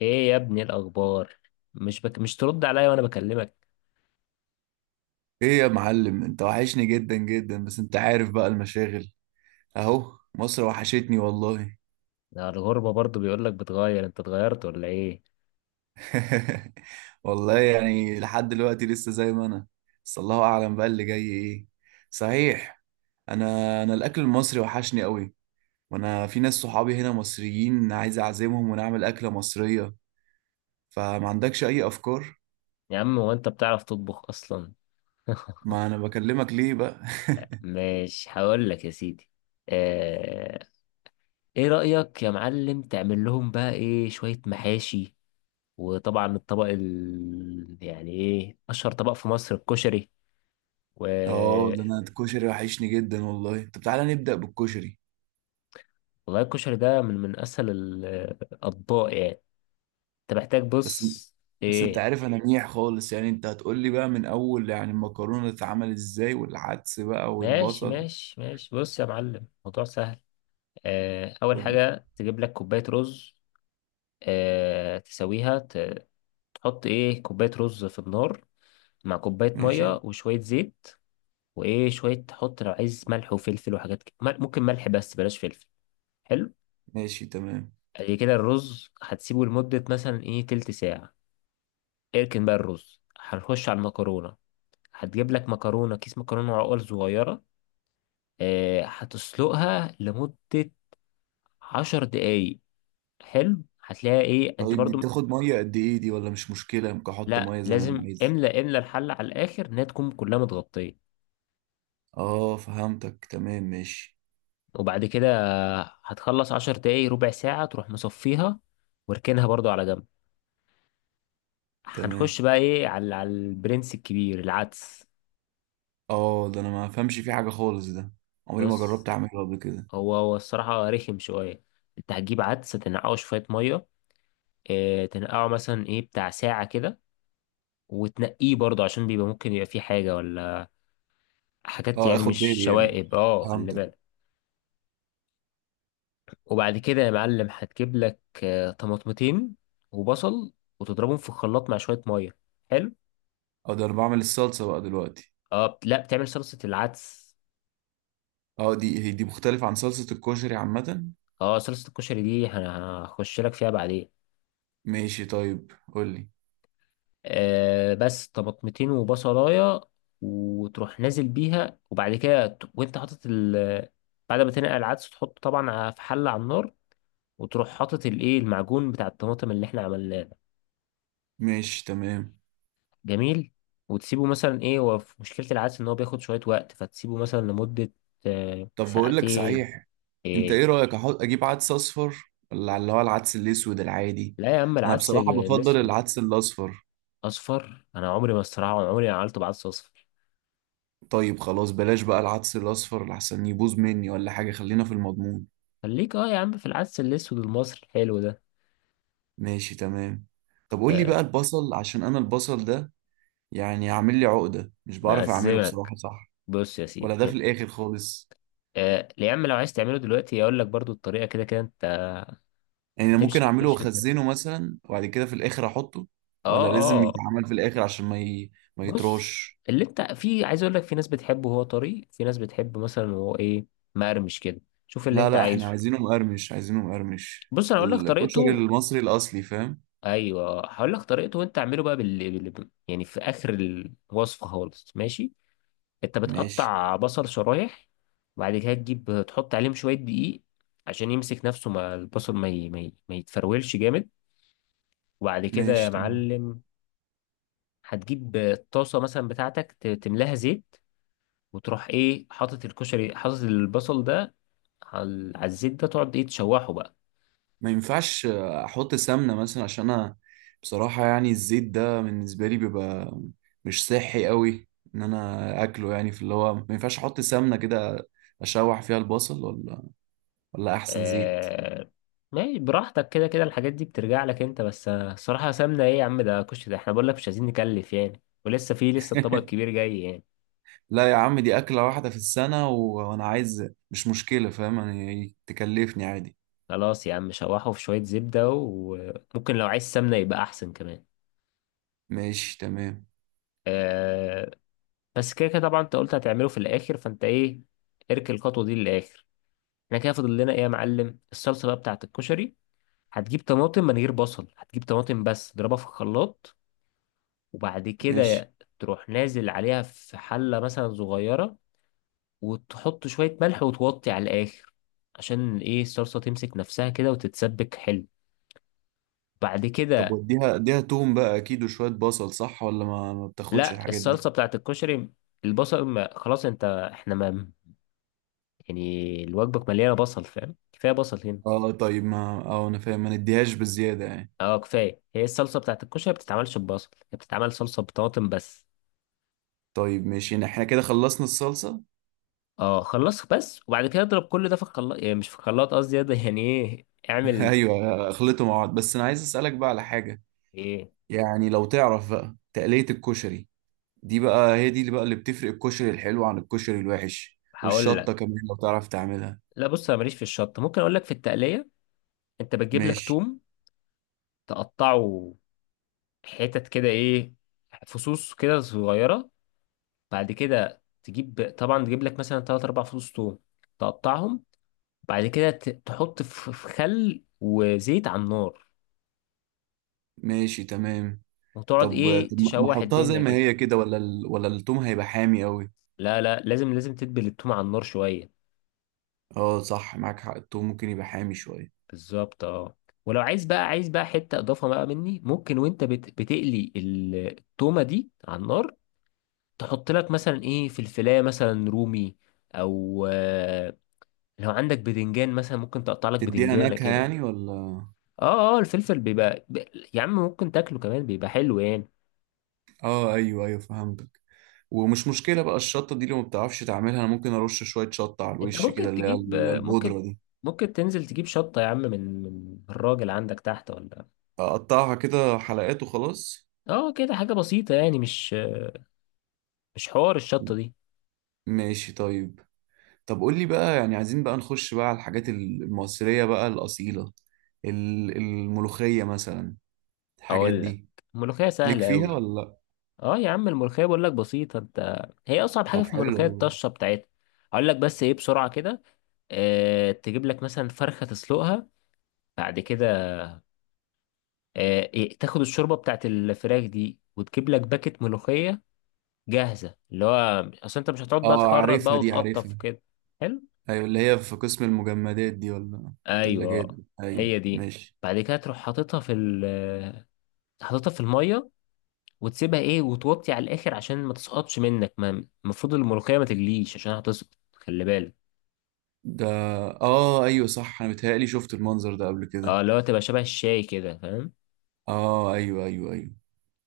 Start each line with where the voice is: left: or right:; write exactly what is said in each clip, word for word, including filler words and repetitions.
left: ايه يا ابني الاخبار؟ مش بك... مش ترد عليا وانا بكلمك.
right: ايه يا معلم، انت وحشني جدا جدا. بس انت عارف بقى المشاغل. اهو مصر وحشتني والله.
left: ده الغربة برضو بيقولك بتغير، انت اتغيرت ولا ايه؟
right: والله يعني لحد دلوقتي لسه زي ما انا. بس الله اعلم بقى اللي جاي ايه. صحيح، انا انا الاكل المصري وحشني قوي، وانا في ناس صحابي هنا مصريين عايز اعزمهم ونعمل اكلة مصرية. فما عندكش اي افكار؟
left: يا عم هو انت بتعرف تطبخ اصلا؟
right: ما انا بكلمك ليه بقى.
left: مش هقول لك يا سيدي. آه... ايه رأيك يا معلم تعمل لهم بقى ايه شوية محاشي؟ وطبعا الطبق ال... يعني ايه اشهر طبق في مصر؟ الكشري و
right: اه، ده انا الكشري وحشني جدا والله. طب تعالى نبدأ بالكشري.
left: والله الكشري ده من من اسهل ال- الاطباق يعني. انت محتاج
right: بس
left: بص.
right: بس انت
left: ايه؟
right: عارف انا منيح خالص يعني. انت هتقول لي بقى من اول يعني المكرونه تتعمل ازاي، والعدس بقى،
left: ماشي
right: والبصل
left: ماشي ماشي، بص يا معلم، موضوع سهل. آه، أول
right: وال...
left: حاجة تجيب لك كوباية رز. آه، تسويها ت- تحط إيه كوباية رز في النار، مع كوباية
right: ماشي.
left: مية وشوية زيت. وإيه شوية تحط لو عايز ملح وفلفل وحاجات كده، مل- ممكن ملح بس بلاش فلفل. حلو.
right: ماشي تمام.
left: ادي كده، الرز هتسيبه لمدة مثلا إيه تلت ساعة. اركن بقى الرز، هنخش على المكرونة. هتجيب لك مكرونة، كيس مكرونة عقل صغيرة. آه، هتسلقها لمدة عشر دقايق. حلو، هتلاقيها ايه انت
right: طيب دي
left: برضو م-
right: بتاخد ميه قد ايه دي، ولا مش مشكله ممكن احط
left: لا
right: ميه زي ما انا
left: لازم
right: عايز؟
left: املى املى الحلة على الاخر، انها تكون كلها متغطية.
right: اه فهمتك تمام. ماشي
left: وبعد كده هتخلص عشر دقايق، ربع ساعة تروح مصفيها واركنها برضو على جنب.
right: تمام.
left: هنخش بقى ايه على على البرنس الكبير، العدس.
right: اه، ده انا ما فهمش فيه حاجه خالص ده، عمري ما جربت
left: بص،
right: اعمله قبل كده.
left: هو هو الصراحة رخم شوية. انت هتجيب عدس، تنقعه شوية مية. اه تنقعه مثلا ايه بتاع ساعة كده، وتنقيه برضو عشان بيبقى ممكن يبقى فيه حاجة ولا حاجات،
right: اه
left: يعني
right: اخد
left: مش
right: بالي يعني،
left: شوائب، اه خلي
right: فهمتك.
left: بالك. وبعد كده يا معلم هتجيب لك آه، طماطمتين وبصل، وتضربهم في الخلاط مع شوية مية. حلو.
right: اه، ده انا بعمل الصلصه بقى دلوقتي؟
left: اه بت- لا بتعمل صلصة العدس.
right: اه دي هي دي مختلفه عن صلصه الكشري عامه؟
left: اه صلصة الكشري دي هن- هخش لك فيها بعدين.
right: ماشي طيب قول لي.
left: آه بس طماطمتين وبصلاية، وتروح نازل بيها. وبعد كده ت- وانت حاطط ال بعد ما تنقع العدس تحطه طبعا ع- في حلة على النار، وتروح حاطط الايه المعجون بتاع الطماطم اللي احنا عملناه.
right: ماشي تمام.
left: جميل. وتسيبه مثلا ايه، هو في مشكلة العدس ان هو بياخد شوية وقت، فتسيبه مثلا لمدة آه،
right: طب بقول لك
left: ساعتين.
right: صحيح، انت ايه
left: ايه؟
right: رأيك احط اجيب عدس اصفر، ولا اللي هو العدس الاسود العادي؟
left: لا يا عم،
right: انا
left: العدس
right: بصراحة بفضل
left: الاسود.
right: العدس الاصفر.
left: اصفر؟ انا عمري ما، الصراحة، عمري ما عملته بعدس اصفر.
right: طيب خلاص بلاش بقى العدس الاصفر لحسن يبوظ مني ولا حاجة، خلينا في المضمون.
left: خليك اه يا عم في العدس الاسود المصري الحلو ده.
right: ماشي تمام. طب قول لي
left: آه،
right: بقى البصل، عشان انا البصل ده يعني عامل لي عقدة، مش بعرف اعمله
left: مأزمك.
right: بصراحة. صح،
left: بص يا
right: ولا
left: سيدي
right: ده في
left: إن-
right: الاخر خالص؟
left: آه، يا عم لو عايز تعمله دلوقتي اقول لك برضو الطريقة، كده كده انت
right: يعني انا ممكن
left: هتمشي
right: اعمله
left: هتمشي بالترتيب.
right: واخزنه مثلا وبعد كده في الاخر احطه،
left: اه،
right: ولا لازم
left: اه.
right: يتعمل في الاخر عشان ما ي... ما
left: بص،
right: يتراش؟
left: اللي انت في عايز اقول لك، في ناس بتحبه وهو طري، في ناس بتحب مثلا وهو ايه، مقرمش كده. شوف اللي
right: لا
left: انت
right: لا، احنا
left: عايزه.
right: عايزينه مقرمش، عايزينه مقرمش
left: بص انا هقول لك
right: الكشري
left: طريقته.
right: المصري الاصلي، فاهم؟
left: ايوه هقول لك طريقته، وانت اعمله بقى بال... بال... يعني في اخر الوصفه خالص، ماشي. انت
right: ماشي.
left: بتقطع بصل شرايح، وبعد كده تجيب تحط عليهم شويه دقيق، عشان يمسك نفسه مع البصل، ما ي... ما, ي... ما يتفرولش جامد. وبعد كده يا
right: ماشي تمام.
left: معلم هتجيب الطاسه مثلا بتاعتك، ت- تملاها زيت، وتروح ايه حاطط الكشري حاطط البصل ده على على الزيت ده، تقعد ايه تشوحه بقى.
right: ما ينفعش احط سمنه مثلا؟ عشان انا بصراحه يعني الزيت ده بالنسبه لي بيبقى مش صحي قوي ان انا اكله يعني. في اللي هو ما ينفعش احط سمنه كده اشوح فيها البصل، ولا ولا احسن زيت؟
left: آه... ماشي براحتك، كده كده الحاجات دي بترجع لك انت، بس آه، الصراحة سمنة ايه يا عم، ده كشري، ده احنا بقول لك مش عايزين نكلف يعني، ولسه في لسه الطبق الكبير جاي يعني.
right: لا يا عم، دي اكله واحده في السنه، و- وانا عايز، مش مشكله فاهم، يعني تكلفني عادي.
left: خلاص يا عم شوحه في شوية زبدة، وممكن لو عايز سمنة يبقى احسن كمان.
right: ماشي تمام.
left: آه... بس كده كده طبعا انت قلت هتعمله في الاخر، فانت ايه اركن الخطوة دي للاخر. احنا كده فاضل لنا ايه يا معلم؟ الصلصة بقى بتاعت الكشري، هتجيب طماطم من غير بصل، هتجيب طماطم بس تضربها في الخلاط، وبعد
right: ماشي.
left: كده تروح نازل عليها في حلة مثلا صغيرة، وتحط شوية ملح وتوطي على الآخر، عشان ايه الصلصة تمسك نفسها كده وتتسبك حلو. بعد
right: طب
left: كده،
right: واديها، اديها توم بقى اكيد وشوية بصل، صح، ولا ما, ما بتاخدش
left: لا
right: الحاجات دي؟
left: الصلصة بتاعت الكشري، البصل ما خلاص انت، احنا ما، يعني الوجبة مليانة بصل فاهم، كفاية بصل هنا.
right: اه طيب ما، اه انا فاهم، ما نديهاش بالزيادة يعني.
left: اه كفاية، هي الصلصة بتاعت الكشري ما بتتعملش ببصل، هي بتتعمل صلصة بطماطم بس.
right: طيب ماشي، يعني احنا كده خلصنا الصلصة.
left: اه خلص بس. وبعد كده اضرب كل ده في الخلاط، يعني مش في الخلاط قصدي، ده يعني ايه اعمل.
right: ايوه خلطوا مع بعض. بس انا عايز اسألك بقى على حاجة،
left: ايه؟
right: يعني لو تعرف بقى تقلية الكشري، دي بقى هي دي اللي بقى اللي بتفرق الكشري الحلو عن الكشري الوحش.
left: هقول
right: والشطة
left: لك.
right: كمان لو تعرف تعملها.
left: لا بص انا ماليش في الشط، ممكن اقول لك في التقليه. انت بتجيب لك
right: ماشي.
left: توم، تقطعه حتت كده ايه، فصوص كده صغيره. بعد كده تجيب، طبعا تجيب لك مثلا تلاتة أربعة فصوص توم، تقطعهم. بعد كده ت- تحط في في خل وزيت على النار،
right: ماشي تمام.
left: وتقعد
right: طب
left: ايه
right: طب ما
left: تشوح
right: احطها زي
left: الدنيا
right: ما
left: كده.
right: هي كده، ولا ال... ولا التوم هيبقى حامي قوي؟
left: لا لا، لازم لازم تدبل التوم على النار شويه.
right: اه صح، معاك حق، التوم ممكن يبقى حامي شوية.
left: بالظبط اه. ولو عايز بقى، عايز بقى حته اضافه بقى مني، ممكن وانت بت... بتقلي ال- التومه دي على النار، تحط لك مثلا ايه في الفلايه مثلا رومي، او آه، لو عندك بدنجان مثلا ممكن تقطع لك
right: تديها
left: بدنجانه
right: نكهة
left: كده.
right: يعني ولا؟
left: اه اه، الفلفل بيبقى ب... يا عم ممكن تاكله كمان بيبقى حلو يعني.
right: اه ايوه ايوه، فهمتك. ومش مشكلة بقى الشطة دي لو ما بتعرفش تعملها، انا ممكن ارش شوية شطة على
left: انت
right: الوش كده
left: ممكن
right: اللي هي
left: تجيب
right: ال-
left: آه، ممكن
right: البودرة دي.
left: ممكن تنزل تجيب شطه يا عم، من من الراجل عندك تحت ولا.
right: اقطعها كده حلقات وخلاص؟
left: اه كده حاجه بسيطه يعني، مش مش حوار الشطه دي.
right: ماشي طيب. طب قول لي بقى، يعني عايزين بقى نخش بقى على الحاجات المصرية بقى الأصيلة، ال- الملوخية مثلا، الحاجات
left: هقول لك.
right: دي،
left: الملوخيه
right: ليك
left: سهله
right: فيها
left: قوي.
right: ولا لا؟
left: اه يا عم الملوخية بقول لك بسيطة، انت هي أصعب حاجة
right: طب
left: في
right: حلو
left: الملوخية
right: والله.
left: الطشة بتاعتها. هقول لك بس ايه بسرعة كده. اه تجيب لك مثلا فرخة تسلقها. بعد كده، اه إيه، تاخد الشوربة بتاعت الفراخ دي وتجيب لك باكت ملوخية جاهزة، اللي هو أصل انت مش هتقعد بقى
right: اه
left: تخرط
right: عارفها
left: بقى
right: دي،
left: وتقطف
right: عارفها.
left: وكده. حلو.
right: ايوه اللي هي في قسم المجمدات دي، ولا الثلاجات
left: ايوه،
right: دي؟ ايوه
left: هي دي.
right: ماشي.
left: بعد كده تروح حاططها في ال حاططها في المية، وتسيبها ايه وتوطي على الآخر عشان ما تسقطش منك، ما المفروض الملوخية ما تجليش عشان هتسقط، خلي بالك.
right: ده اه ايوه صح، انا متهيألي شفت المنظر ده قبل
left: اه
right: كده.
left: اللي هو تبقى شبه الشاي كده فاهم.
right: اه ايوه ايوه ايوه.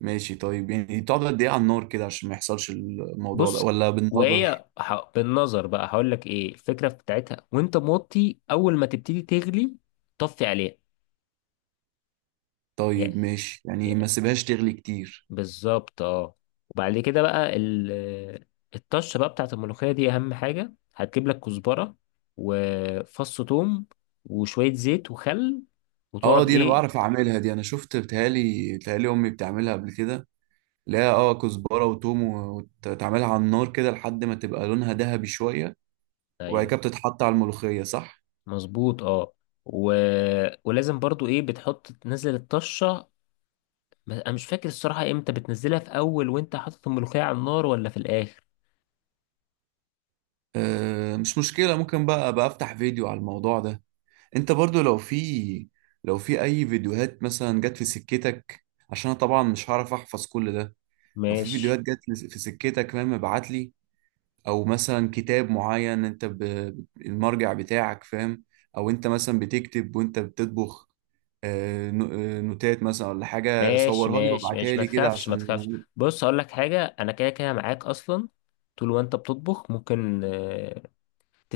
right: ماشي طيب، يعني بتقعد قد ايه على النار كده عشان ما يحصلش الموضوع ده،
left: بص،
right: ولا بالنظر؟
left: وهي ح... بالنظر بقى، هقول لك ايه الفكره بتاعتها، وانت موطي اول ما تبتدي تغلي طفي عليها. يا-
right: طيب ماشي، يعني
left: يا-
right: ما سيبهاش تغلي كتير.
left: بالظبط اه. وبعد كده بقى ال... الطشه بقى بتاعت الملوخيه دي، اهم حاجه هتجيب لك كزبره وفص ثوم وشويه زيت وخل،
right: اه
left: وتقعد
right: دي انا
left: ايه.
right: بعرف اعملها دي، انا شفت، بتهيألي بتهيألي امي بتعملها قبل كده. لا اه، كزبرة وتوم و- وتعملها على النار كده لحد ما تبقى لونها ذهبي شوية، وبعد
left: ايوه
right: كده بتتحط على الملوخية صح؟
left: مظبوط اه. و... ولازم برضو ايه بتحط تنزل الطشه. ما- انا مش فاكر الصراحة امتى بتنزلها، في اول وانت حاطط الملوخية على النار ولا في الاخر.
right: آه مش مشكلة، ممكن بقى بقى افتح فيديو على الموضوع ده. انت برضو لو في، لو في اي فيديوهات مثلا جت في سكتك، عشان انا طبعا مش هعرف احفظ كل ده. لو في فيديوهات
left: ماشي
right: جت في سكتك فاهم ابعت لي. او مثلا كتاب معين انت ب... المرجع بتاعك فاهم. او انت مثلا بتكتب وانت بتطبخ آه، نو- آه، نوتات مثلا ولا حاجة،
left: ماشي
right: صورها لي
left: ماشي
right: وابعتها
left: ماشي، ما
right: لي كده
left: تخافش ما
right: عشان
left: تخافش. بص هقول لك حاجة، انا كده كده معاك اصلا، طول وانت بتطبخ ممكن آه،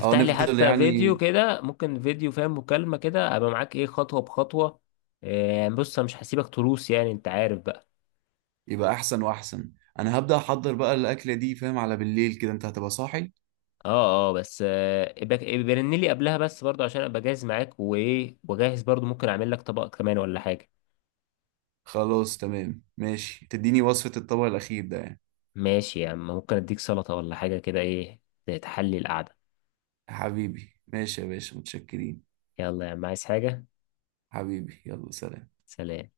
right: اه
left: لي
right: نفضل
left: حتى
right: يعني،
left: فيديو كده، ممكن فيديو فاهم، مكالمة كده، ابقى معاك ايه خطوة بخطوة. آه، يعني بص انا مش هسيبك تروس يعني، انت عارف بقى.
right: يبقى احسن واحسن. انا هبدأ احضر بقى الاكلة دي فاهم، على بالليل كده انت هتبقى صاحي.
left: اه اه، بس آه، ابقى ابقى رن لي قبلها بس برضه، عشان ابقى جاهز معاك، وايه وجاهز برضه ممكن اعمل لك طبق كمان ولا حاجة.
right: خلاص تمام ماشي، تديني وصفة الطبق الأخير ده يعني.
left: ماشي يا عم، ممكن اديك سلطة ولا حاجة كده ايه، تحلي القعدة.
right: حبيبي ماشي يا باشا، متشكرين.
left: يلا يا عم، عايز حاجة؟
right: حبيبي يلا سلام.
left: سلام.